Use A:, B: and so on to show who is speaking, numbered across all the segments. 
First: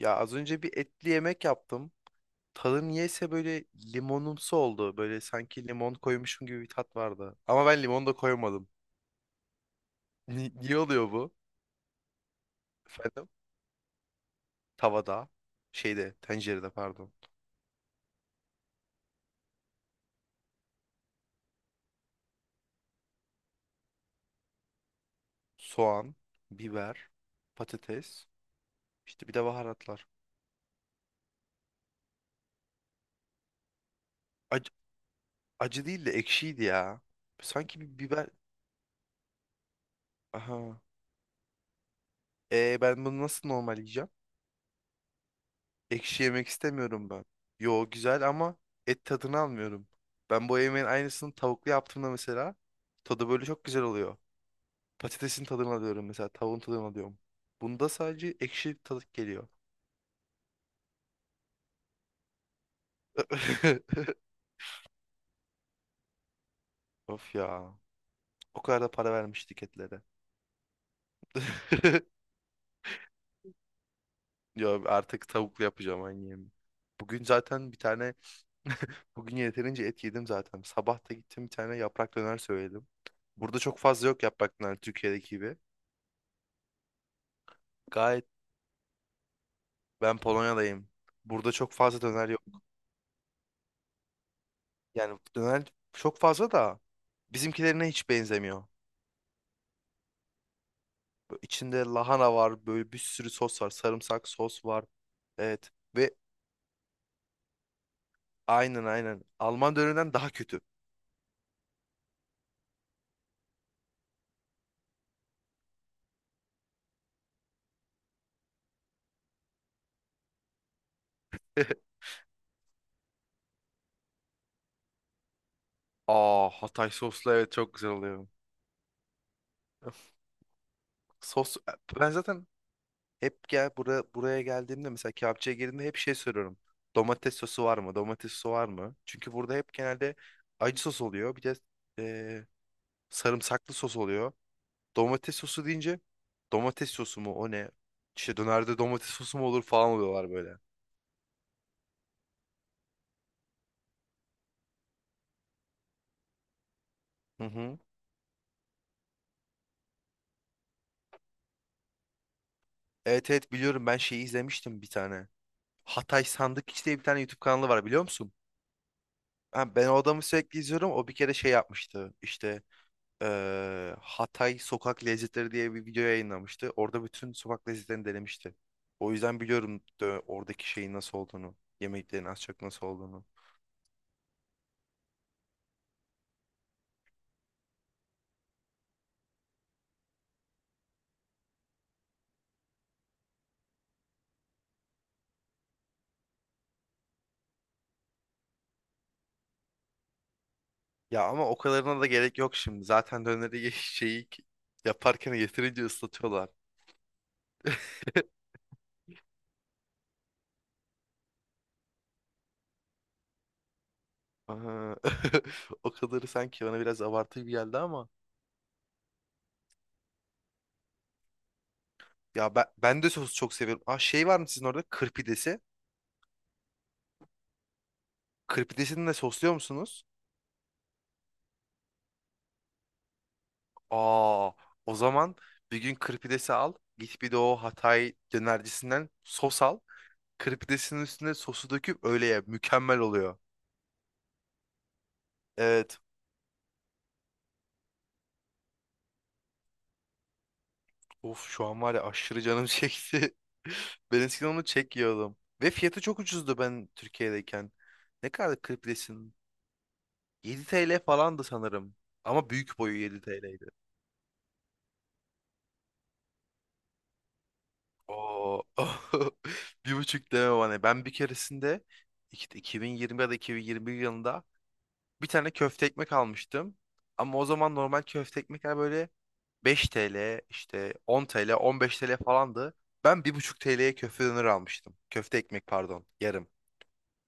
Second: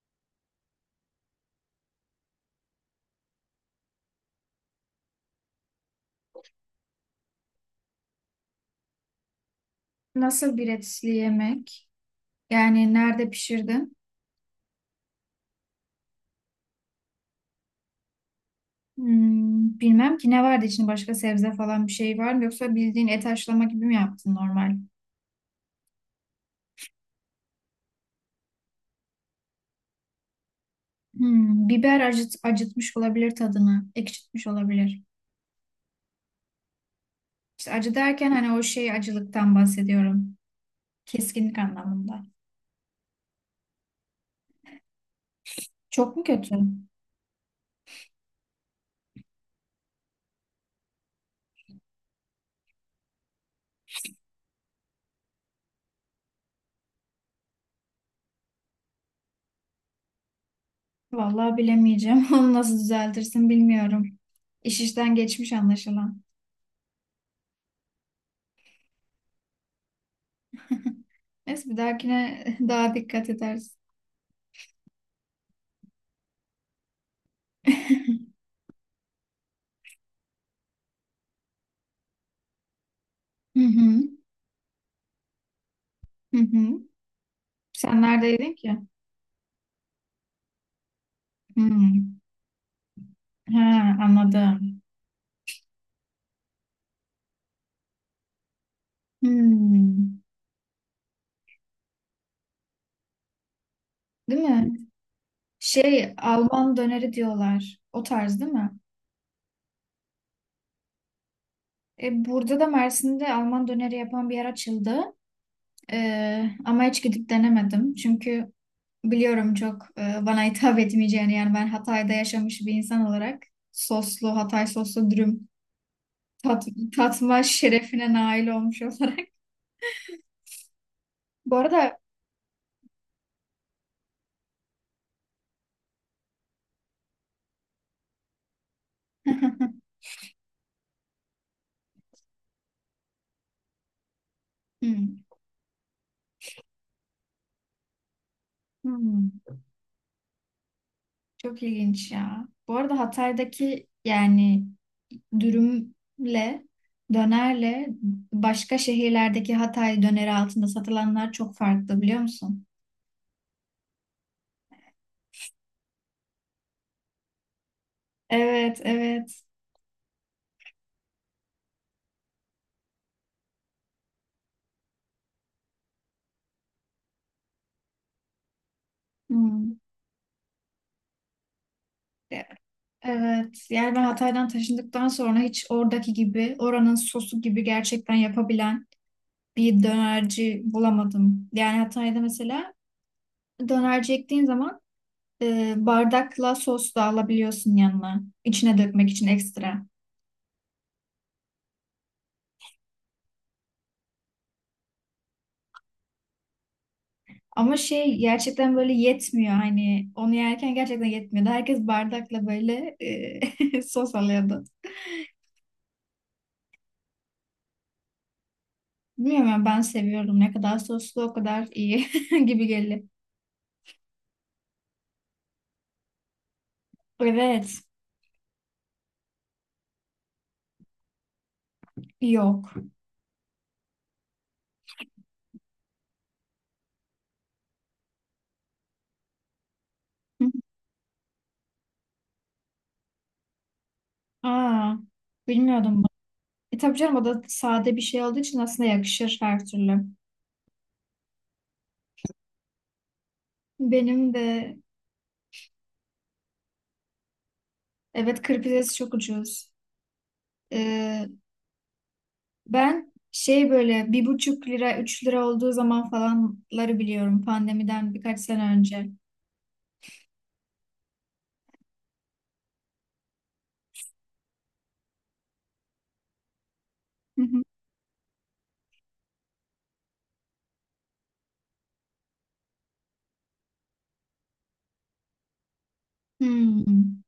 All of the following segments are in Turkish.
A: Ya az önce bir etli yemek yaptım. Tadı niyeyse böyle limonumsu oldu. Böyle sanki limon koymuşum gibi bir tat vardı. Ama ben limon da koymadım.
B: Nasıl bir
A: Niye
B: etli
A: oluyor bu?
B: yemek? Yani
A: Efendim?
B: nerede pişirdin?
A: Tavada, şeyde, tencerede pardon.
B: Hmm, bilmem ki ne vardı içinde başka sebze falan bir şey var mı? Yoksa bildiğin et haşlama gibi mi yaptın normal?
A: Soğan, biber, patates, işte bir de baharatlar.
B: Hmm, acıtmış olabilir tadını. Ekşitmiş
A: Acı,
B: olabilir.
A: acı değil de ekşiydi ya.
B: İşte
A: Sanki
B: acı
A: bir biber.
B: derken hani o şey acılıktan bahsediyorum.
A: Aha.
B: Keskinlik anlamında.
A: E ben bunu nasıl normal yiyeceğim?
B: Çok
A: Ekşi
B: mu
A: yemek
B: kötü?
A: istemiyorum ben. Yo, güzel ama et tadını almıyorum. Ben bu yemeğin aynısını tavuklu yaptığımda mesela tadı böyle çok güzel oluyor. Patatesin tadını alıyorum, mesela tavuğun tadını alıyorum. Bunda sadece ekşi tadı geliyor.
B: Vallahi bilemeyeceğim. Onu nasıl düzeltirsin bilmiyorum. İş işten geçmiş anlaşılan.
A: Of ya. O kadar da para vermiştik etlere.
B: Neyse bir dahakine daha dikkat edersin.
A: Yo, artık tavuklu yapacağım aynı yemeği. Bugün zaten bir tane bugün yeterince et yedim zaten. Sabah da gittim, bir tane yaprak döner söyledim. Burada
B: Hı
A: çok
B: hı.
A: fazla yok yaprak döner, Türkiye'deki gibi.
B: Hı hı. Sen
A: Gayet.
B: neredeydin ki?
A: Ben Polonya'dayım. Burada çok fazla
B: Hmm.
A: döner yok.
B: Ha, anladım.
A: Yani döner çok fazla da bizimkilerine hiç benzemiyor.
B: Hmm.
A: Böyle İçinde lahana var, böyle bir sürü sos var, sarımsak
B: Değil
A: sos
B: mi?
A: var. Evet
B: Şey,
A: ve
B: Alman döneri diyorlar. O tarz değil mi?
A: aynen aynen Alman dönerinden daha kötü.
B: Burada da Mersin'de Alman döneri yapan bir yer açıldı. Ama hiç gidip denemedim. Çünkü biliyorum çok bana hitap etmeyeceğini. Yani ben Hatay'da yaşamış bir insan olarak soslu, Hatay soslu dürüm
A: Aa,
B: tat,
A: Hatay soslu,
B: tatma
A: evet, çok güzel
B: şerefine
A: oluyor.
B: nail olmuş olarak. Bu
A: Sos,
B: arada
A: ben zaten hep gel buraya buraya geldiğimde mesela kebapçıya girdiğimde hep şey soruyorum. Domates sosu var mı? Domates sosu var mı? Çünkü burada hep genelde acı sos oluyor. Bir de e, sarımsaklı sos oluyor.
B: Hmm.
A: Domates sosu deyince domates sosu mu o ne? İşte dönerde domates
B: Hmm.
A: sosu mu olur falan oluyorlar böyle.
B: Çok ilginç ya. Bu arada Hatay'daki yani dürümle
A: Hı hı.
B: dönerle başka şehirlerdeki Hatay döneri altında satılanlar çok farklı biliyor musun?
A: Evet, evet, biliyorum. Ben şeyi izlemiştim bir tane. Hatay Sandıkçı diye bir tane YouTube kanalı var, biliyor musun?
B: Evet, evet.
A: Ha, ben o adamı sürekli izliyorum. O bir kere şey yapmıştı. İşte Hatay Sokak Lezzetleri diye bir video yayınlamıştı. Orada bütün sokak lezzetlerini denemişti. O yüzden
B: Hmm.
A: biliyorum, oradaki şeyin nasıl olduğunu. Yemeklerin az
B: E-
A: çok nasıl olduğunu.
B: Evet. Yani ben Hatay'dan taşındıktan sonra hiç oradaki gibi, oranın sosu gibi gerçekten yapabilen bir dönerci bulamadım. Yani Hatay'da mesela dönerci ektiğin zaman bardakla sos da alabiliyorsun yanına. İçine dökmek için ekstra.
A: Ya ama o kadarına da gerek yok şimdi. Zaten döneri şeyi yaparken yeterince ıslatıyorlar.
B: Ama şey gerçekten böyle yetmiyor hani onu yerken gerçekten yetmiyordu. Herkes bardakla böyle sos alıyordu.
A: Aha. O kadarı sanki bana biraz abartı gibi geldi ama.
B: Bilmiyorum ya, ben seviyorum. Ne kadar soslu o kadar iyi
A: Ya ben,
B: gibi geliyor.
A: ben de sosu çok seviyorum. Aa, şey var mı sizin orada? Kırpidesi.
B: Evet.
A: Kırpidesini de sosluyor musunuz?
B: Yok.
A: Aa, o zaman bir gün kırpidesi al. Git bir de o Hatay dönercisinden sos al. Kırpidesinin üstüne sosu döküp öyle ye. Mükemmel oluyor.
B: Aa, bilmiyordum
A: Evet.
B: bunu. E tabii canım o da sade bir şey olduğu için aslında yakışır her türlü.
A: Of, şu an var ya, aşırı canım çekti. Ben
B: Benim
A: eskiden onu
B: de
A: çek yiyordum. Ve fiyatı çok ucuzdu ben Türkiye'deyken. Ne
B: evet kır
A: kadar
B: pidesi çok
A: kriplisin?
B: ucuz.
A: 7 TL
B: Ee,
A: falandı sanırım. Ama büyük boyu
B: Ben
A: 7 TL'ydi.
B: şey böyle bir buçuk lira üç lira olduğu zaman falanları biliyorum pandemiden birkaç sene
A: Oo.
B: önce.
A: 1,5 deme bana. Ben bir keresinde 2020 ya da 2021 yılında bir tane köfte ekmek almıştım. Ama
B: Hı
A: o
B: hı.
A: zaman normal köfte ekmekler böyle 5 TL, işte 10 TL, 15 TL falandı. Ben 1,5 TL'ye köfte döner almıştım. Köfte ekmek, pardon, yarım.
B: Hmm,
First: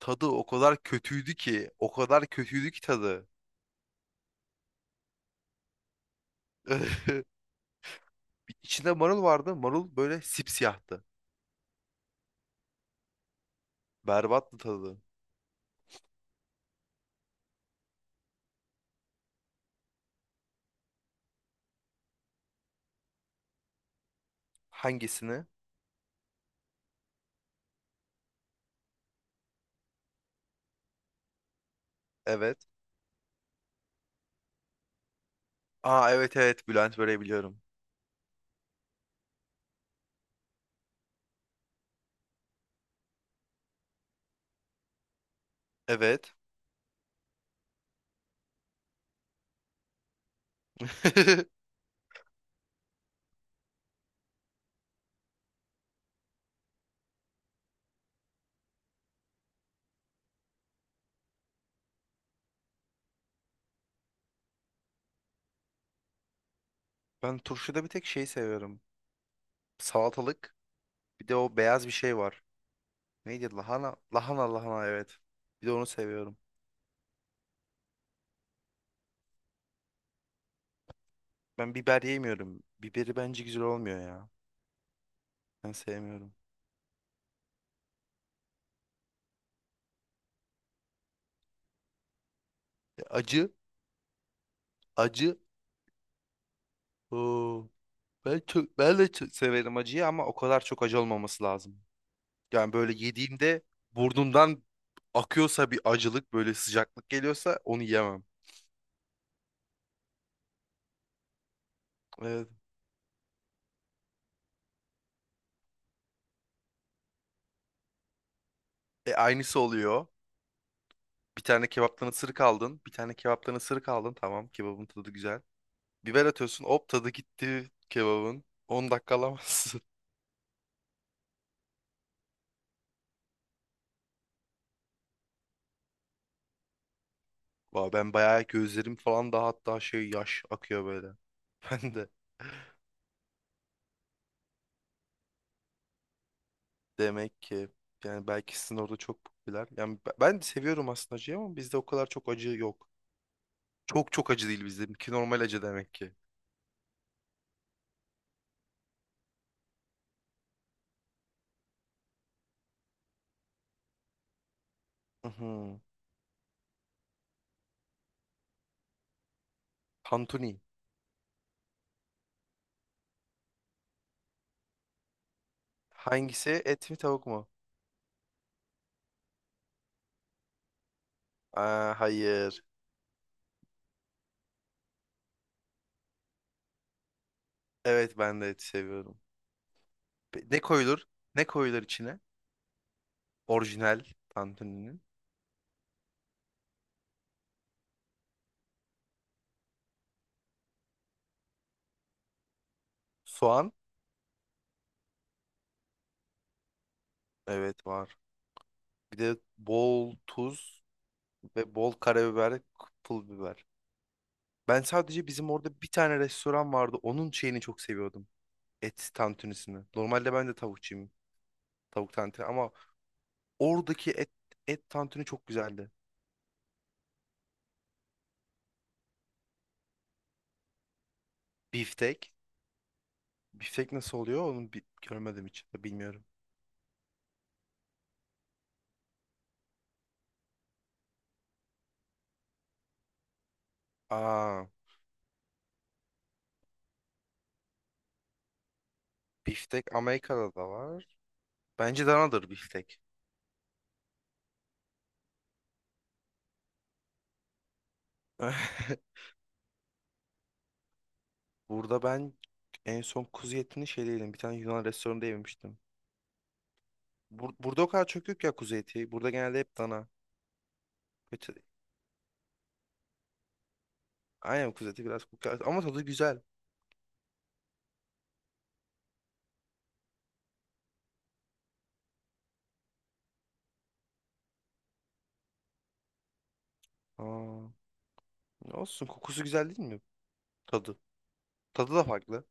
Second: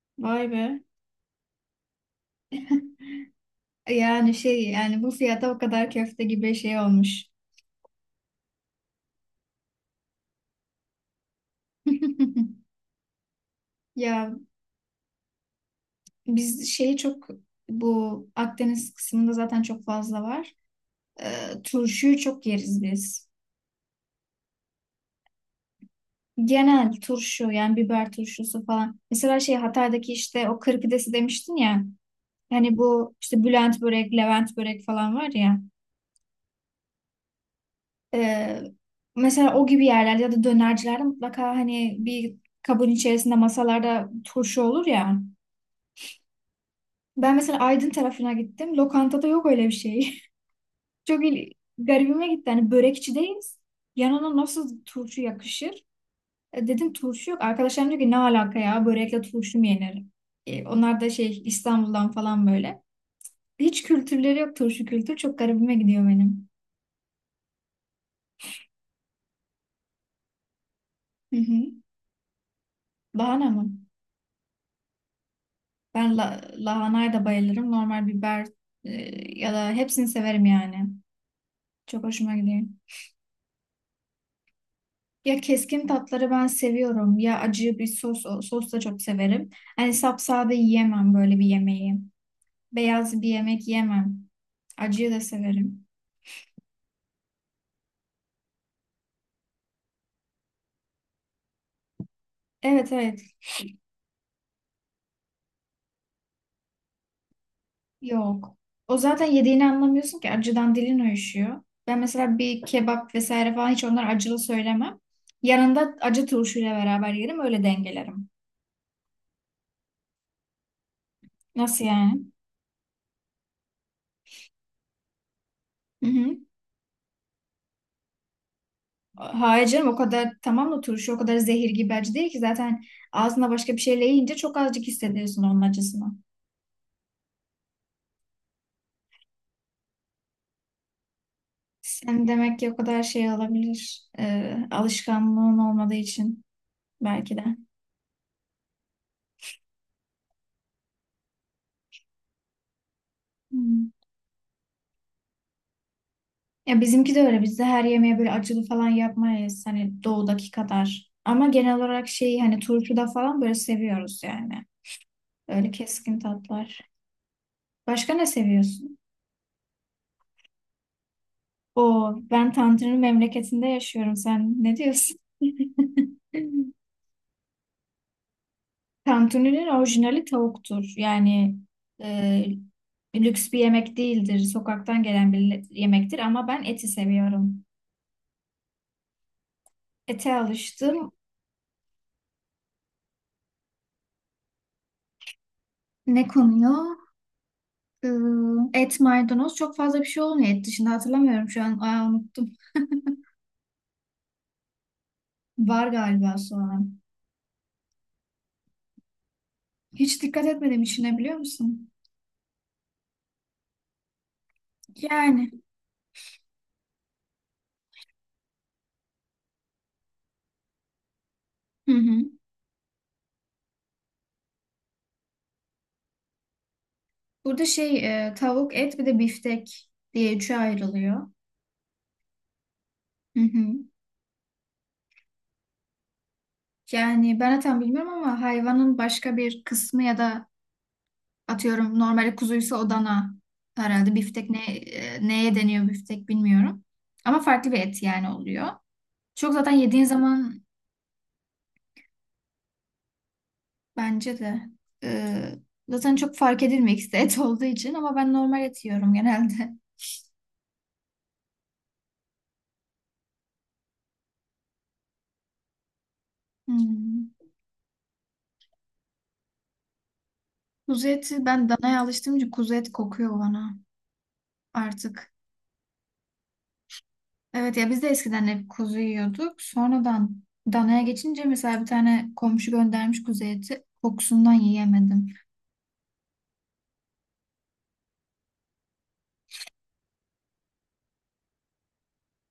A: Tadı
B: vay
A: o
B: be.
A: kadar kötüydü ki. O kadar kötüydü ki tadı.
B: Yani şey yani bu fiyata o kadar köfte gibi şey olmuş.
A: İçinde marul vardı. Marul böyle sipsiyahtı.
B: Ya
A: Berbattı tadı.
B: biz şeyi çok bu Akdeniz kısmında zaten çok fazla var. Turşuyu çok yeriz biz.
A: Hangisini?
B: Genel turşu yani biber turşusu falan. Mesela şey Hatay'daki işte o kır demiştin ya.
A: Evet.
B: Hani bu işte Bülent börek, Levent börek falan var ya.
A: Aa, evet, evet, Bülent böyle biliyorum.
B: Ee, Mesela o gibi yerlerde ya da dönercilerde mutlaka hani bir kabın içerisinde masalarda turşu olur ya.
A: Evet.
B: Ben mesela Aydın tarafına gittim. Lokantada yok öyle bir şey. Çok il- Garibime gitti. Hani börekçideyiz. Yanına nasıl turşu yakışır? Dedim turşu yok. Arkadaşlarım diyor ki ne alaka ya börekle turşu mu yenir? Onlar da şey İstanbul'dan falan böyle. Hiç kültürleri yok turşu kültür. Çok garibime gidiyor benim.
A: Ben turşuda bir tek şey seviyorum. Salatalık. Bir
B: Hı
A: de o
B: hı.
A: beyaz bir şey var.
B: Lahana
A: Neydi?
B: mı?
A: Lahana. Lahana lahana, evet. Bir de onu
B: Ben
A: seviyorum.
B: lahanaya da bayılırım. Normal biber e, ya da hepsini severim yani.
A: Ben biber
B: Çok hoşuma gidiyor.
A: yemiyorum. Biberi bence güzel olmuyor ya.
B: Ya
A: Ben
B: keskin tatları
A: sevmiyorum.
B: ben seviyorum ya acı bir sos da çok severim. Hani sapsade yiyemem böyle bir yemeği.
A: E,
B: Beyaz bir
A: acı.
B: yemek yemem. Acıyı da
A: Acı.
B: severim.
A: Oo. Ben de çok severim acıyı, ama o kadar çok acı olmaması lazım. Yani
B: Evet,
A: böyle
B: evet,
A: yediğimde burnumdan akıyorsa, bir acılık böyle sıcaklık geliyorsa, onu yemem.
B: yok. O zaten yediğini anlamıyorsun ki acıdan dilin uyuşuyor. Ben mesela
A: Evet.
B: bir kebap vesaire falan hiç onlar acılı söylemem. Yanında acı turşuyla beraber yerim öyle dengelerim.
A: E, aynısı oluyor. Bir tane
B: Nasıl
A: kebaptan
B: yani?
A: ısırık aldın. Bir tane kebaptan ısırık aldın. Tamam, kebabın tadı güzel.
B: Hı
A: Biber
B: hı.
A: atıyorsun, hop, tadı gitti kebabın. 10 dakika
B: Hayır
A: alamazsın.
B: canım o kadar tamam da turşu o kadar zehir gibi acı değil ki zaten ağzına başka bir şeyle yiyince çok azıcık hissediyorsun onun acısını.
A: Vay, ben bayağı gözlerim falan da hatta şey yaş akıyor böyle. Ben de.
B: Sen demek ki o kadar şey olabilir alışkanlığın olmadığı için belki
A: Demek
B: de.
A: ki yani belki sizin orada çok popüler. Yani ben de seviyorum aslında acıyı, ama bizde o kadar çok acı yok.
B: Hmm.
A: Çok çok acı değil bizde. Ki normal acı demek ki.
B: Ya bizimki de öyle bizde her yemeğe böyle acılı falan yapmayız hani doğudaki kadar. Ama genel olarak şeyi hani turşuda falan böyle seviyoruz yani. Öyle
A: Hı.
B: keskin tatlar. Başka ne seviyorsun?
A: Tantuni.
B: O ben Tanrı'nın memleketinde yaşıyorum sen ne diyorsun?
A: Hangisi? Et mi, tavuk mu?
B: Tantuninin orijinali tavuktur. Yani
A: Aa,
B: e,
A: hayır.
B: lüks bir yemek değildir. Sokaktan gelen bir yemektir ama ben eti seviyorum.
A: Evet, ben de et seviyorum.
B: Ete
A: Ne koyulur?
B: alıştım.
A: Ne koyulur içine? Orijinal tantuninin.
B: Ne konuyor? Ee, Et, maydanoz çok fazla bir şey olmuyor et dışında hatırlamıyorum şu an. Aa, unuttum.
A: Soğan.
B: Var galiba soğan.
A: Evet, var. Bir de bol
B: Hiç dikkat etmedim
A: tuz
B: içine biliyor
A: ve
B: musun?
A: bol karabiber, pul biber. Ben sadece
B: Yani.
A: bizim orada bir tane restoran vardı. Onun şeyini çok seviyordum. Et tantunisini. Normalde ben de tavukçuyum.
B: Hı
A: Tavuk
B: hı.
A: tantuni, ama oradaki et tantuni çok güzeldi.
B: Burada şey tavuk, et bir de biftek diye üçe ayrılıyor.
A: Biftek.
B: Hı hı.
A: Biftek nasıl oluyor? Onu görmedim hiç. Bilmiyorum.
B: Yani ben zaten bilmiyorum ama hayvanın başka bir kısmı ya da atıyorum normali kuzuysa Adana herhalde biftek
A: Aa,
B: neye deniyor biftek bilmiyorum. Ama farklı bir et yani oluyor. Çok zaten
A: biftek
B: yediğin
A: Amerika'da
B: zaman
A: da var. Bence danadır biftek.
B: bence de e, zaten çok fark edilmek et olduğu için ama ben normal et yiyorum genelde.
A: Burada ben en son kuzu etini şeyde yedim. Bir tane Yunan restoranında yemiştim.
B: Hmm.
A: Burada o kadar çok yok ya kuzu eti. Burada genelde hep dana.
B: Kuzu eti
A: Kötü.
B: ben danaya alıştığım için kuzu et kokuyor bana
A: Aynen, kuzu eti biraz
B: artık.
A: kokuyor. Ama tadı güzel.
B: Evet ya biz de eskiden hep kuzu yiyorduk. Sonradan danaya geçince mesela bir tane komşu göndermiş kuzu eti kokusundan yiyemedim.
A: Aa, olsun, kokusu güzel değil mi? Tadı. Tadı da farklı.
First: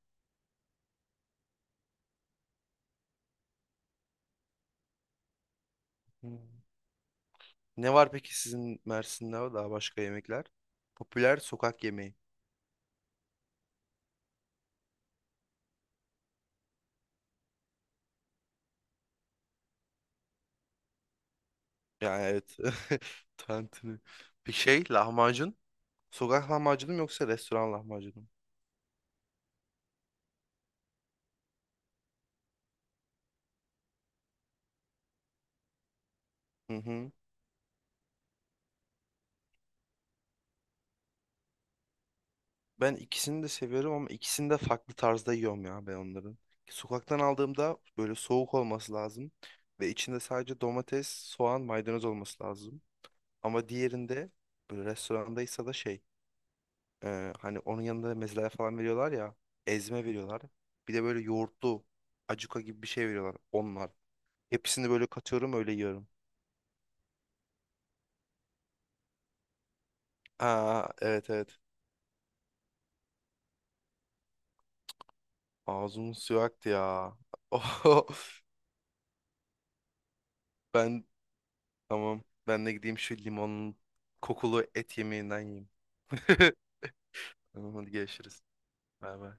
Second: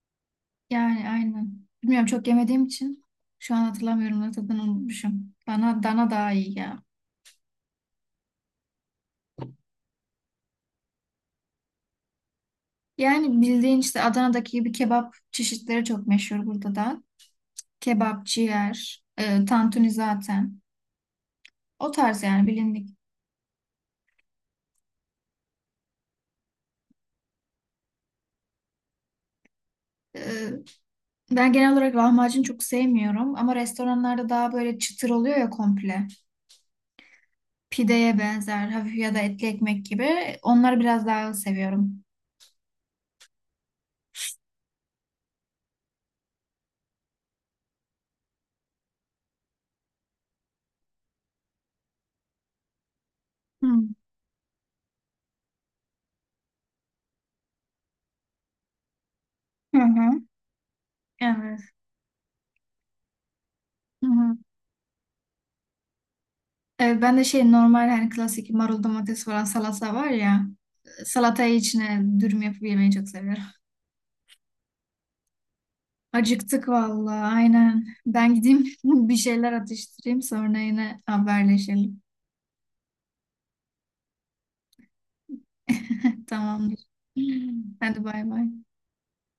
B: Yani aynen. Bilmiyorum çok yemediğim için şu an hatırlamıyorum ne tadını unutmuşum. Dana daha
A: Hmm.
B: iyi ya.
A: Ne var peki sizin Mersin'de daha başka yemekler? Popüler sokak yemeği.
B: Yani bildiğin işte Adana'daki gibi kebap çeşitleri çok meşhur burada da. Kebap, ciğer, tantuni zaten. O tarz
A: Yani
B: yani
A: evet.
B: bilindik.
A: Tantuni. Bir şey lahmacun. Sokak lahmacunu mu yoksa restoran lahmacunu mu?
B: E, Ben genel olarak lahmacun çok sevmiyorum ama restoranlarda daha böyle çıtır oluyor ya komple.
A: Hı hı.
B: Pideye benzer hafif ya da etli ekmek gibi. Onları biraz daha seviyorum.
A: Ben ikisini de seviyorum ama ikisini de farklı tarzda yiyorum ya ben onların. Sokaktan aldığımda böyle soğuk olması lazım. Ve içinde sadece domates, soğan, maydanoz olması lazım. Ama
B: Hmm.
A: diğerinde böyle restorandaysa da şey. Hani onun yanında mezeler falan veriyorlar ya.
B: Hı
A: Ezme
B: hı.
A: veriyorlar. Bir de böyle
B: Evet.
A: yoğurtlu acuka gibi bir şey veriyorlar. Onlar.
B: Hı hı.
A: Hepsini böyle katıyorum, öyle yiyorum.
B: Evet, ben de şey normal hani klasik marul domates falan salata var ya.
A: Aa, evet,
B: Salatayı
A: evet.
B: içine dürüm yapıp yemeyi çok seviyorum.
A: Ağzımın suyu
B: Acıktık
A: aktı ya.
B: vallahi aynen.
A: Oho.
B: Ben gideyim bir şeyler atıştırayım sonra yine
A: Ben,
B: haberleşelim.
A: tamam. Ben de gideyim şu limonun kokulu et yemeğinden yiyeyim.
B: Tamamdır.
A: Tamam, hadi
B: Hadi bay
A: görüşürüz.
B: bay.
A: Bay bay.